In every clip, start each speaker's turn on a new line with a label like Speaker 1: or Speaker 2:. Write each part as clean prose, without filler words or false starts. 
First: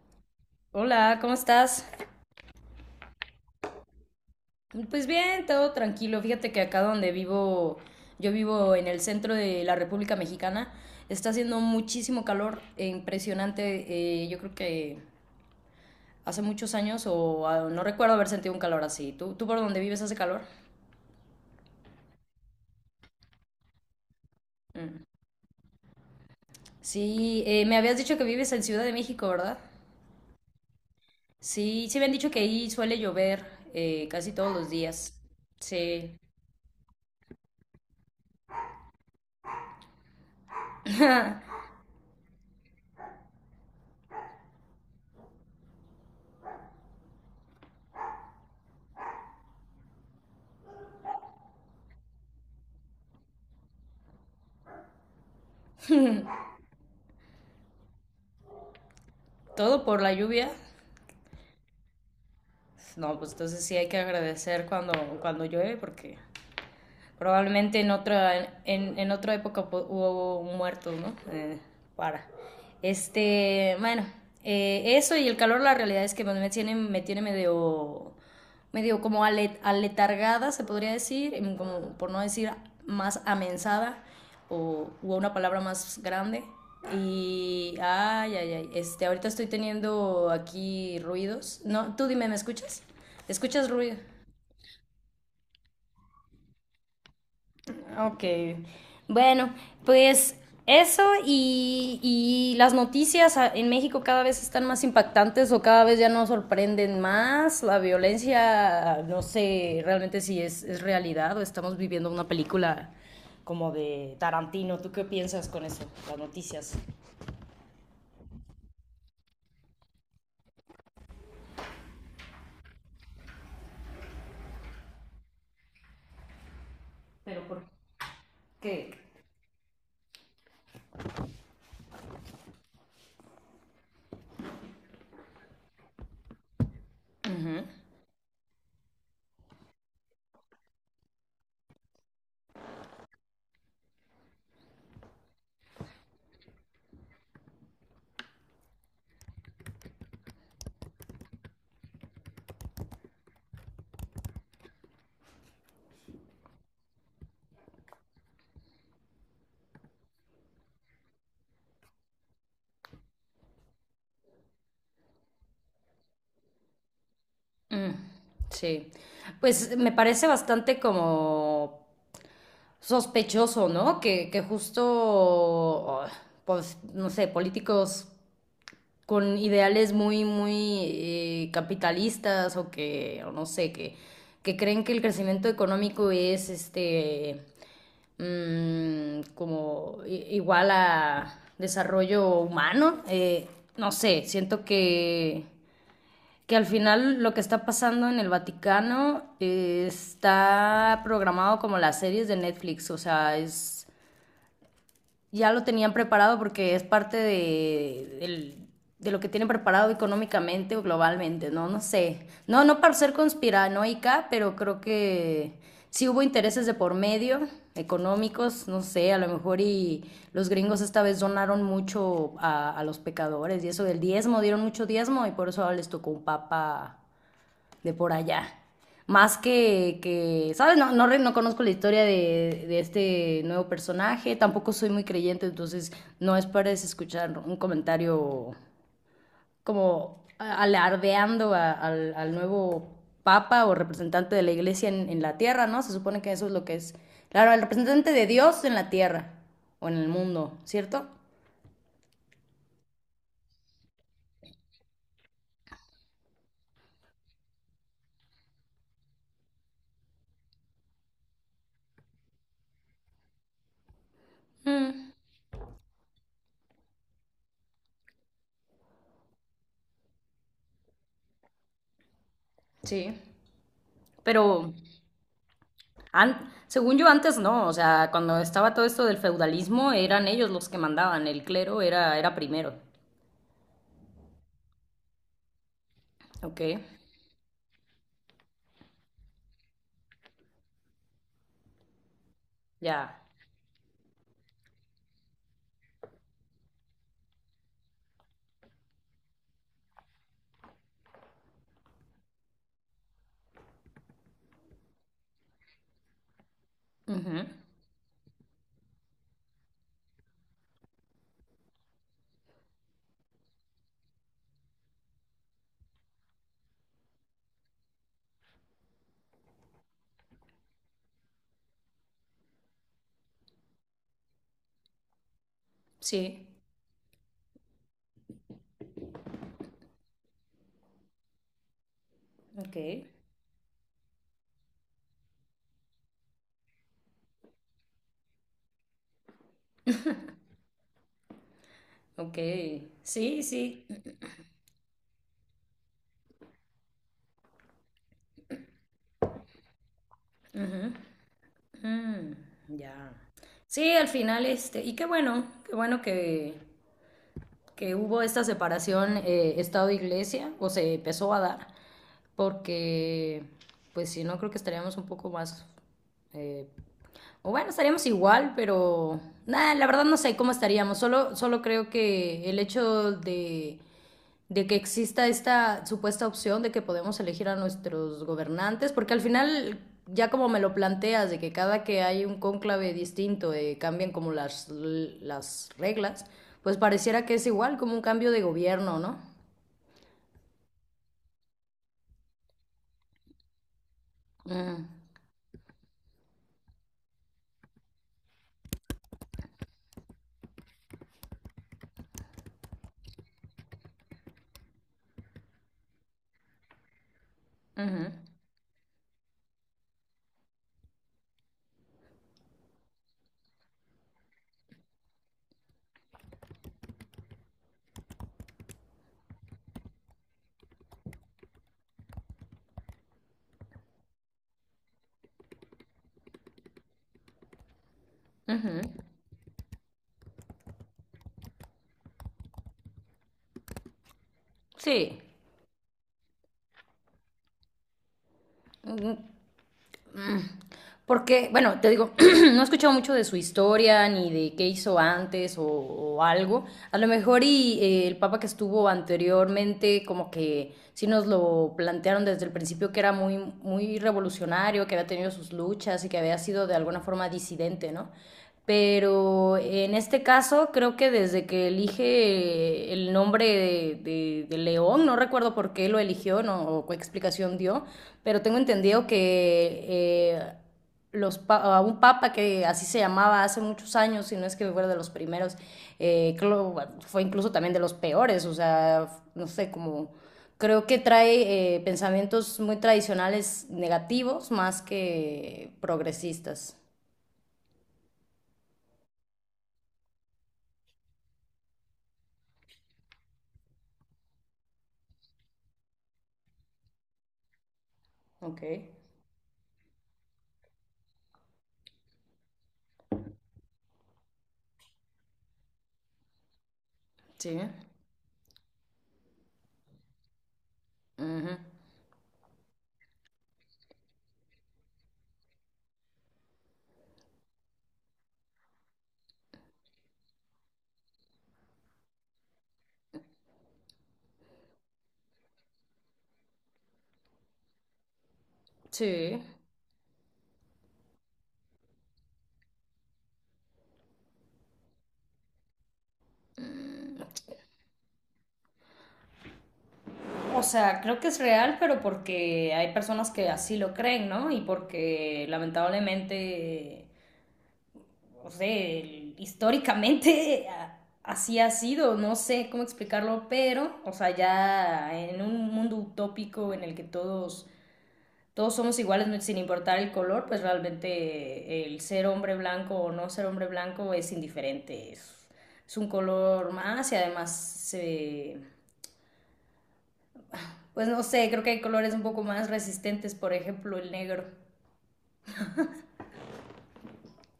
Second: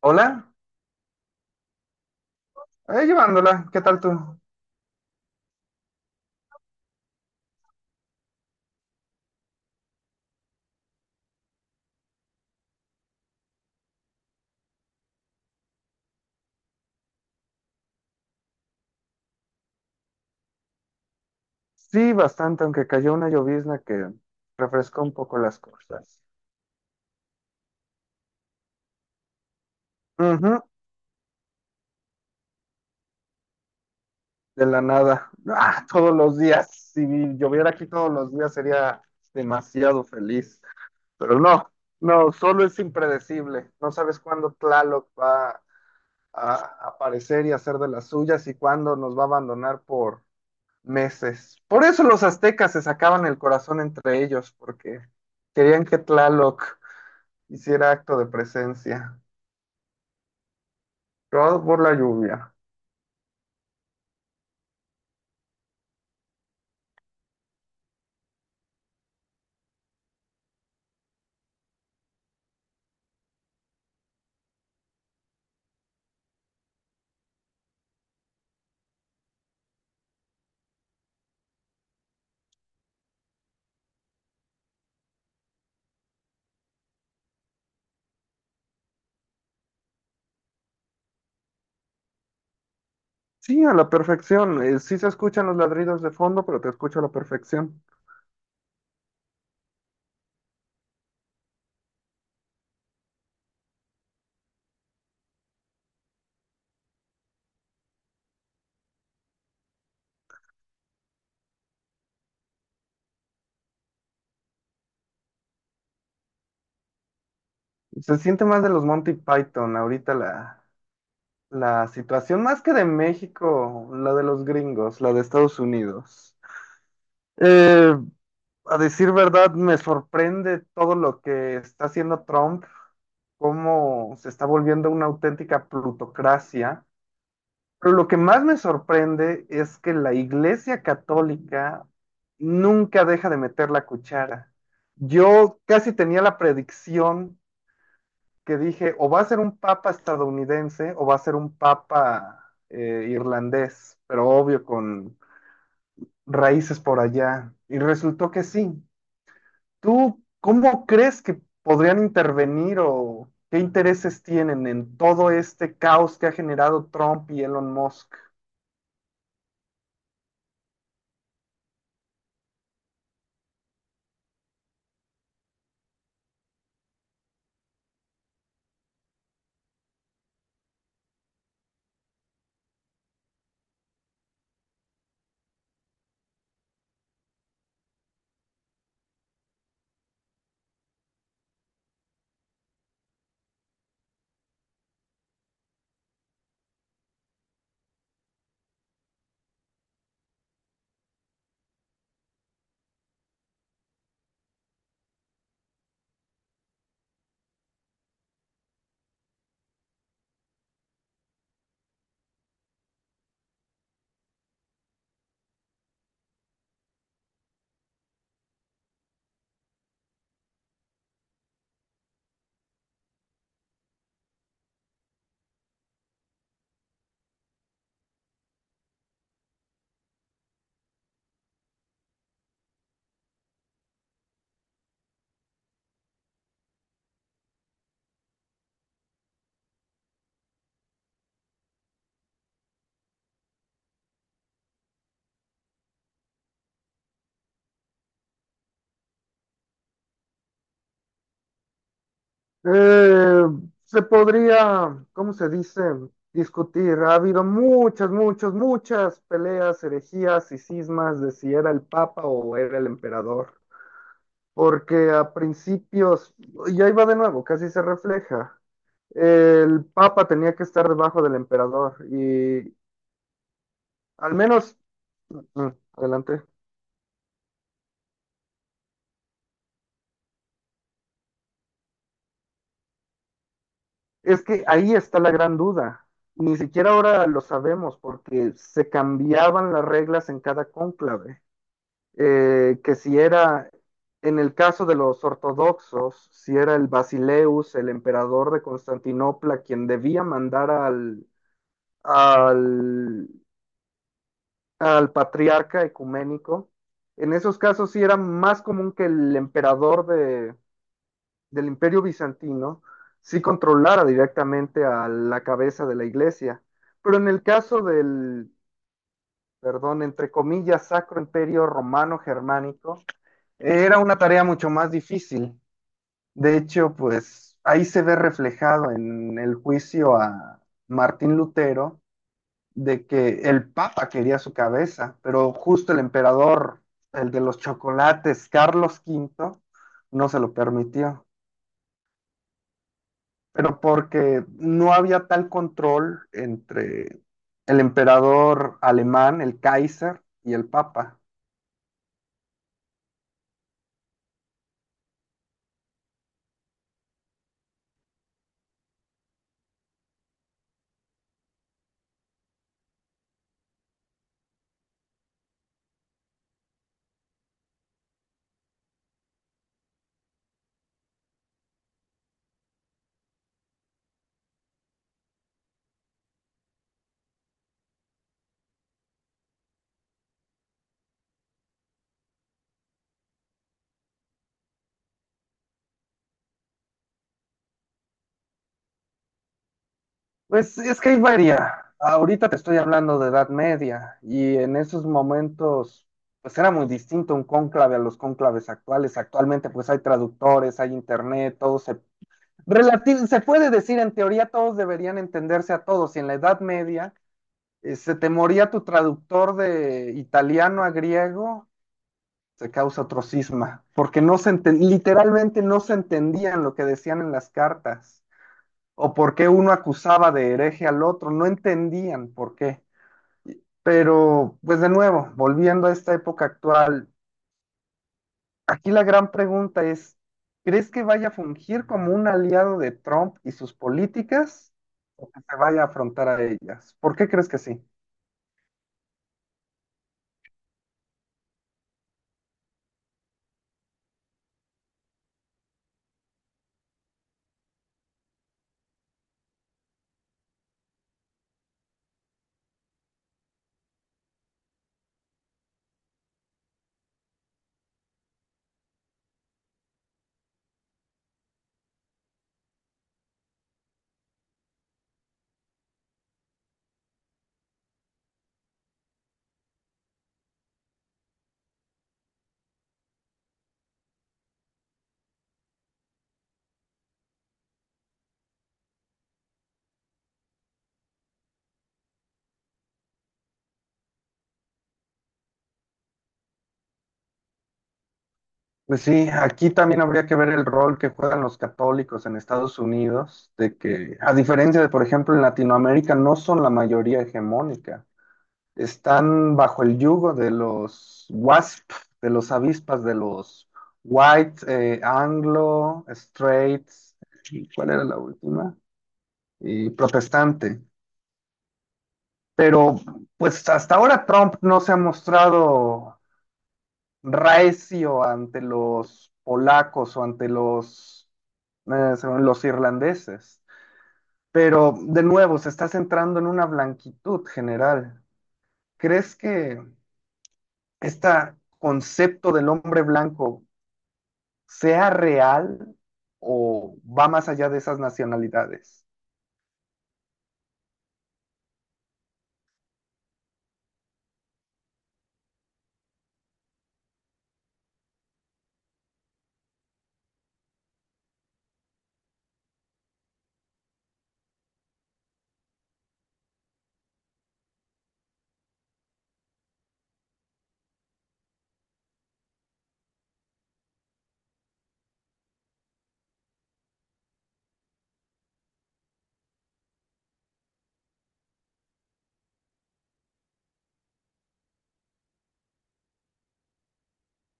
Speaker 1: Hola,
Speaker 2: Hola, ¿cómo estás?
Speaker 1: ahí llevándola, ¿qué tal tú?
Speaker 2: Pues bien, todo tranquilo. Fíjate que acá donde vivo, yo vivo en el centro de la República Mexicana, está haciendo muchísimo calor, impresionante. Yo creo que hace muchos años o no recuerdo haber sentido un calor así. ¿¿Tú por donde vives hace calor?
Speaker 1: Sí, bastante, aunque cayó una llovizna que refrescó
Speaker 2: Mm.
Speaker 1: un poco las cosas.
Speaker 2: Sí, me habías dicho que vives en Ciudad de México, ¿verdad?
Speaker 1: Ujú,
Speaker 2: Sí, sí me han dicho que ahí suele llover casi todos
Speaker 1: de
Speaker 2: los
Speaker 1: la
Speaker 2: días.
Speaker 1: nada. Ah, todos
Speaker 2: Sí.
Speaker 1: los días. Si lloviera aquí todos los días sería demasiado feliz. Pero no, no, solo es impredecible. No sabes cuándo Tlaloc va a aparecer y hacer de las suyas y cuándo nos va a abandonar por meses. Por eso los aztecas se sacaban el corazón entre ellos, porque querían que Tlaloc hiciera acto de presencia,
Speaker 2: Todo por la lluvia.
Speaker 1: robado por la lluvia.
Speaker 2: No, pues entonces sí hay que agradecer cuando llueve porque probablemente en otra época hubo un muerto, ¿no? Para. Bueno, eso y el calor, la realidad es que bueno, me tiene medio como aletargada, se podría decir, como por no decir más amensada o una palabra más grande. Ahorita estoy teniendo aquí ruidos. No, tú dime, ¿me escuchas?
Speaker 1: Sí,
Speaker 2: ¿Escuchas
Speaker 1: a la
Speaker 2: ruido?
Speaker 1: perfección. Sí se escuchan los ladridos de fondo, pero te escucho a la perfección.
Speaker 2: Ok. Bueno, pues eso y las noticias en México cada vez están más impactantes o cada vez ya nos sorprenden más. La violencia, no sé realmente si es realidad o estamos viviendo una película como de Tarantino. ¿Tú qué piensas con eso, las noticias?
Speaker 1: Se siente más de los Monty Python ahorita la situación, más que de México, la de los gringos, la de Estados Unidos.
Speaker 2: Pero ¿por
Speaker 1: Eh,
Speaker 2: qué?
Speaker 1: a decir verdad, me sorprende todo lo que está haciendo Trump, cómo se está volviendo una auténtica plutocracia.
Speaker 2: Ujú.
Speaker 1: Pero lo que más me sorprende es que la Iglesia Católica nunca deja de meter la cuchara. Yo casi tenía la predicción, que dije, o va a ser un papa estadounidense o va a ser un papa irlandés, pero obvio con raíces por allá. Y resultó que sí. ¿Tú cómo crees que podrían intervenir o qué intereses tienen en todo este caos que ha generado Trump y Elon
Speaker 2: Mm,
Speaker 1: Musk?
Speaker 2: sí. Pues me parece bastante como sospechoso, ¿no? Que justo, oh, pues, no sé, políticos con ideales muy capitalistas o no sé, que creen que el crecimiento económico es, mm, como igual a desarrollo humano. No sé, que al final lo que está pasando en el Vaticano está programado como las series de Netflix, o sea, es ya lo tenían preparado porque es parte de lo que tienen preparado económicamente o globalmente, ¿no? No sé. No para ser conspiranoica, pero creo que sí hubo intereses de por medio, económicos, no sé, a lo mejor y los gringos esta vez donaron mucho a los pecadores y eso del diezmo, dieron mucho diezmo y por eso ahora les tocó un papa de por allá. Más que ¿sabes? No conozco la historia de este nuevo personaje, tampoco soy muy creyente, entonces no esperes escuchar un comentario como alardeando al nuevo papa o representante de la iglesia en la tierra, ¿no? Se supone que eso es lo que es. Claro, el representante de Dios en la tierra o en el mundo, ¿cierto?
Speaker 1: Eh, se podría, ¿cómo se dice? Discutir. Ha habido muchas, muchas, muchas peleas, herejías y cismas de si era el papa o era el emperador. Porque a principios, y ahí va de nuevo, casi se refleja. El papa tenía que estar debajo del emperador y
Speaker 2: Sí.
Speaker 1: al
Speaker 2: Pero
Speaker 1: menos, mm, adelante.
Speaker 2: Según yo antes no, o sea, cuando estaba todo esto del feudalismo eran ellos los que mandaban, el clero era primero.
Speaker 1: Es que ahí está la gran duda. Ni
Speaker 2: Ok,
Speaker 1: siquiera ahora lo sabemos porque se cambiaban las reglas en cada cónclave. Que si
Speaker 2: ya.
Speaker 1: era, en el caso de los ortodoxos, si era el Basileus, el emperador de Constantinopla, quien debía mandar al, al, al patriarca ecuménico, en
Speaker 2: Ujú,
Speaker 1: esos casos sí era más común que el emperador de, del imperio bizantino sí controlara directamente a la cabeza de la iglesia. Pero en el caso del, perdón, entre comillas, Sacro Imperio Romano Germánico, era una tarea mucho más difícil.
Speaker 2: sí,
Speaker 1: De hecho, pues ahí se ve reflejado en el juicio a Martín Lutero,
Speaker 2: ok,
Speaker 1: de que el Papa quería su cabeza, pero justo el emperador, el de los chocolates, Carlos Quinto, no se lo permitió.
Speaker 2: ok. Sí,
Speaker 1: Pero
Speaker 2: sí.
Speaker 1: porque no había tal control entre el emperador alemán, el Kaiser, y el Papa.
Speaker 2: Mm, ya. Sí, al final y qué bueno que hubo esta separación Estado-Iglesia, o se empezó a dar, porque pues si no creo que estaríamos un poco más... eh, O bueno, estaríamos igual, pero nada, la verdad no sé cómo estaríamos. Solo creo que el hecho de que exista esta supuesta opción de que podemos elegir a nuestros gobernantes, porque al final, ya como me lo planteas, de que cada que hay un cónclave distinto cambian como las reglas, pues pareciera que es igual como un cambio de gobierno, ¿no?
Speaker 1: Pues es que hay varía. Ahorita te estoy hablando de Edad Media y en
Speaker 2: Mm,
Speaker 1: esos momentos pues era muy distinto un cónclave a los cónclaves actuales. Actualmente pues hay traductores, hay internet, todo se relati- se puede decir en teoría todos deberían entenderse a todos. Y en la Edad Media
Speaker 2: ujú,
Speaker 1: se te moría tu traductor de italiano a griego, se causa otro cisma, porque no se enten- literalmente no se entendían lo que decían en las cartas o por qué uno acusaba de hereje al otro, no entendían por qué. Pero, pues de nuevo, volviendo a esta época actual,
Speaker 2: ujú.
Speaker 1: aquí la gran pregunta es, ¿crees que vaya a fungir como un aliado de Trump y sus políticas
Speaker 2: Sí.
Speaker 1: o que se vaya a afrontar a ellas? ¿Por qué crees que sí?
Speaker 2: Porque, bueno, te digo, no he escuchado mucho de su historia ni de qué hizo antes o algo. A lo mejor y el papa que estuvo anteriormente, como que sí nos lo plantearon desde el principio que era muy revolucionario, que había tenido sus luchas y que había sido de alguna forma disidente, ¿no? Pero en este caso creo que desde que elige el nombre de León, no recuerdo por qué lo eligió no, o qué explicación dio, pero tengo entendido que los pa a un papa que así se llamaba hace muchos años, si no es que fuera de los primeros, eh, clo- fue incluso también de los peores, o sea, no sé, como creo que trae pensamientos muy tradicionales negativos más que progresistas.
Speaker 1: Pues sí, aquí también habría que ver el rol que juegan los católicos en Estados Unidos, de que a diferencia de, por ejemplo, en Latinoamérica, no son la mayoría hegemónica.
Speaker 2: Ok.
Speaker 1: Están bajo el yugo de los WASP, de los avispas, de los White, Anglo, Straits,
Speaker 2: Sí.
Speaker 1: ¿cuál era la última? Y protestante.
Speaker 2: Uh -huh.
Speaker 1: Pero pues hasta ahora Trump no se ha mostrado reacio ante los polacos o ante los, según los irlandeses. Pero de nuevo, se está centrando en una blanquitud general. ¿Crees
Speaker 2: Sí.
Speaker 1: que este concepto del hombre blanco sea real o va más allá de esas nacionalidades?
Speaker 2: O sea, creo que es real, pero porque hay personas que así lo creen, ¿no? Y porque lamentablemente no sé, históricamente así ha sido, no sé cómo explicarlo, pero, o sea, ya en un mundo utópico en el que todos somos iguales sin importar el color, pues realmente el ser hombre blanco o no ser hombre blanco es indiferente, es un color más y pues no sé, creo que hay colores un poco más resistentes, por ejemplo, el negro.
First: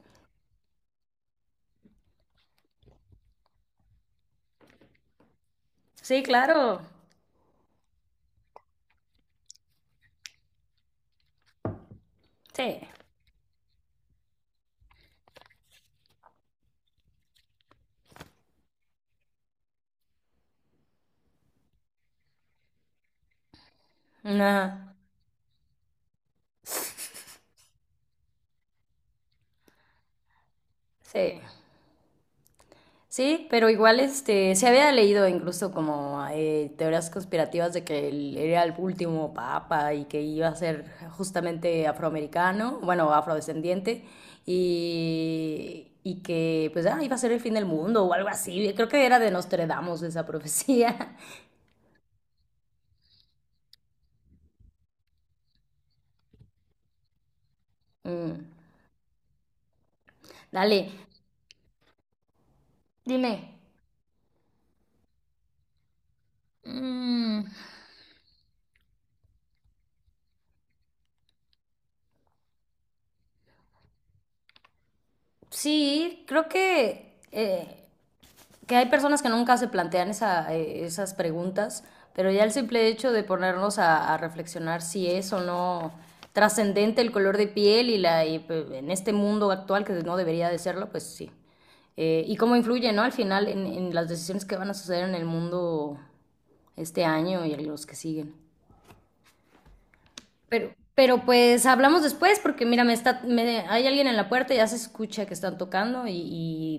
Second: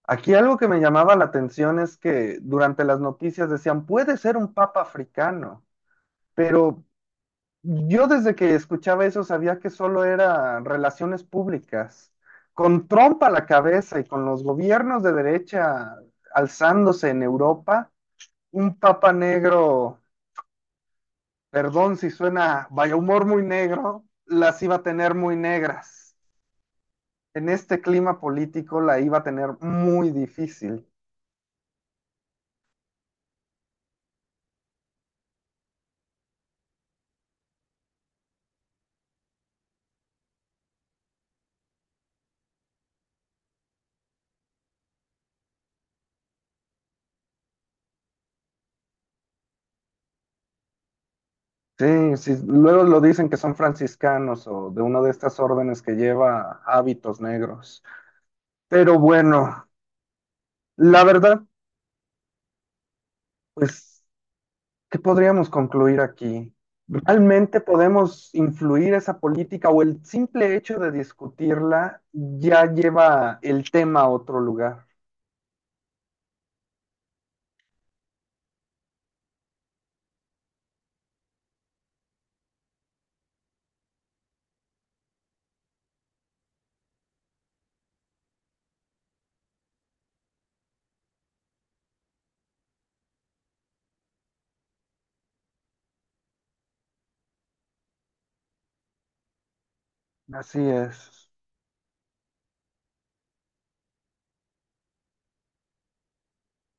Speaker 1: Aquí algo que me llamaba la atención es que durante las noticias decían, puede ser un papa africano,
Speaker 2: Sí, claro,
Speaker 1: pero yo desde que escuchaba eso sabía que solo era relaciones públicas. Con
Speaker 2: sí.
Speaker 1: Trump a la cabeza y con los gobiernos de derecha alzándose en Europa, un papa negro, perdón si suena, vaya, humor muy negro, las iba a
Speaker 2: Nah,
Speaker 1: tener muy negras. En este clima político la iba a tener muy difícil.
Speaker 2: sí. Sí, pero igual se había leído incluso como teorías conspirativas de que él era el último papa y que iba a ser justamente afroamericano, bueno, afrodescendiente, y que pues ah, iba a ser el fin del mundo o algo así. Creo que era de Nostradamus esa profecía.
Speaker 1: Sí, sí, luego lo dicen que son franciscanos o de una de estas órdenes que lleva hábitos negros.
Speaker 2: Mm,
Speaker 1: Pero bueno,
Speaker 2: dale,
Speaker 1: la verdad,
Speaker 2: dime.
Speaker 1: pues, ¿qué podríamos concluir aquí?
Speaker 2: Mm,
Speaker 1: ¿Realmente podemos influir esa política o el simple hecho de discutirla ya lleva el tema a otro lugar?
Speaker 2: sí, creo que hay personas que nunca se plantean esa, esas preguntas, pero ya el simple hecho de ponernos a reflexionar si es o no trascendente el color de piel pues, en este mundo actual que no debería de serlo, pues sí. Y cómo influye, ¿no? Al final las decisiones que van a suceder en el mundo este año y los que siguen.
Speaker 1: Así
Speaker 2: Pero
Speaker 1: es.
Speaker 2: pues hablamos después porque mira, hay alguien en la puerta, ya se escucha que están tocando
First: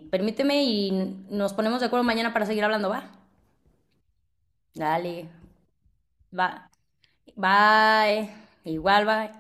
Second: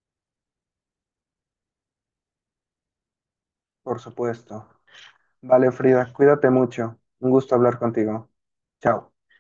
Speaker 2: y permíteme y nos ponemos de acuerdo mañana para seguir hablando, ¿va?
Speaker 1: Por supuesto.
Speaker 2: Dale,
Speaker 1: Vale, Frida,
Speaker 2: va,
Speaker 1: cuídate mucho. Un gusto hablar
Speaker 2: bye,
Speaker 1: contigo.
Speaker 2: igual,
Speaker 1: Chao.
Speaker 2: bye.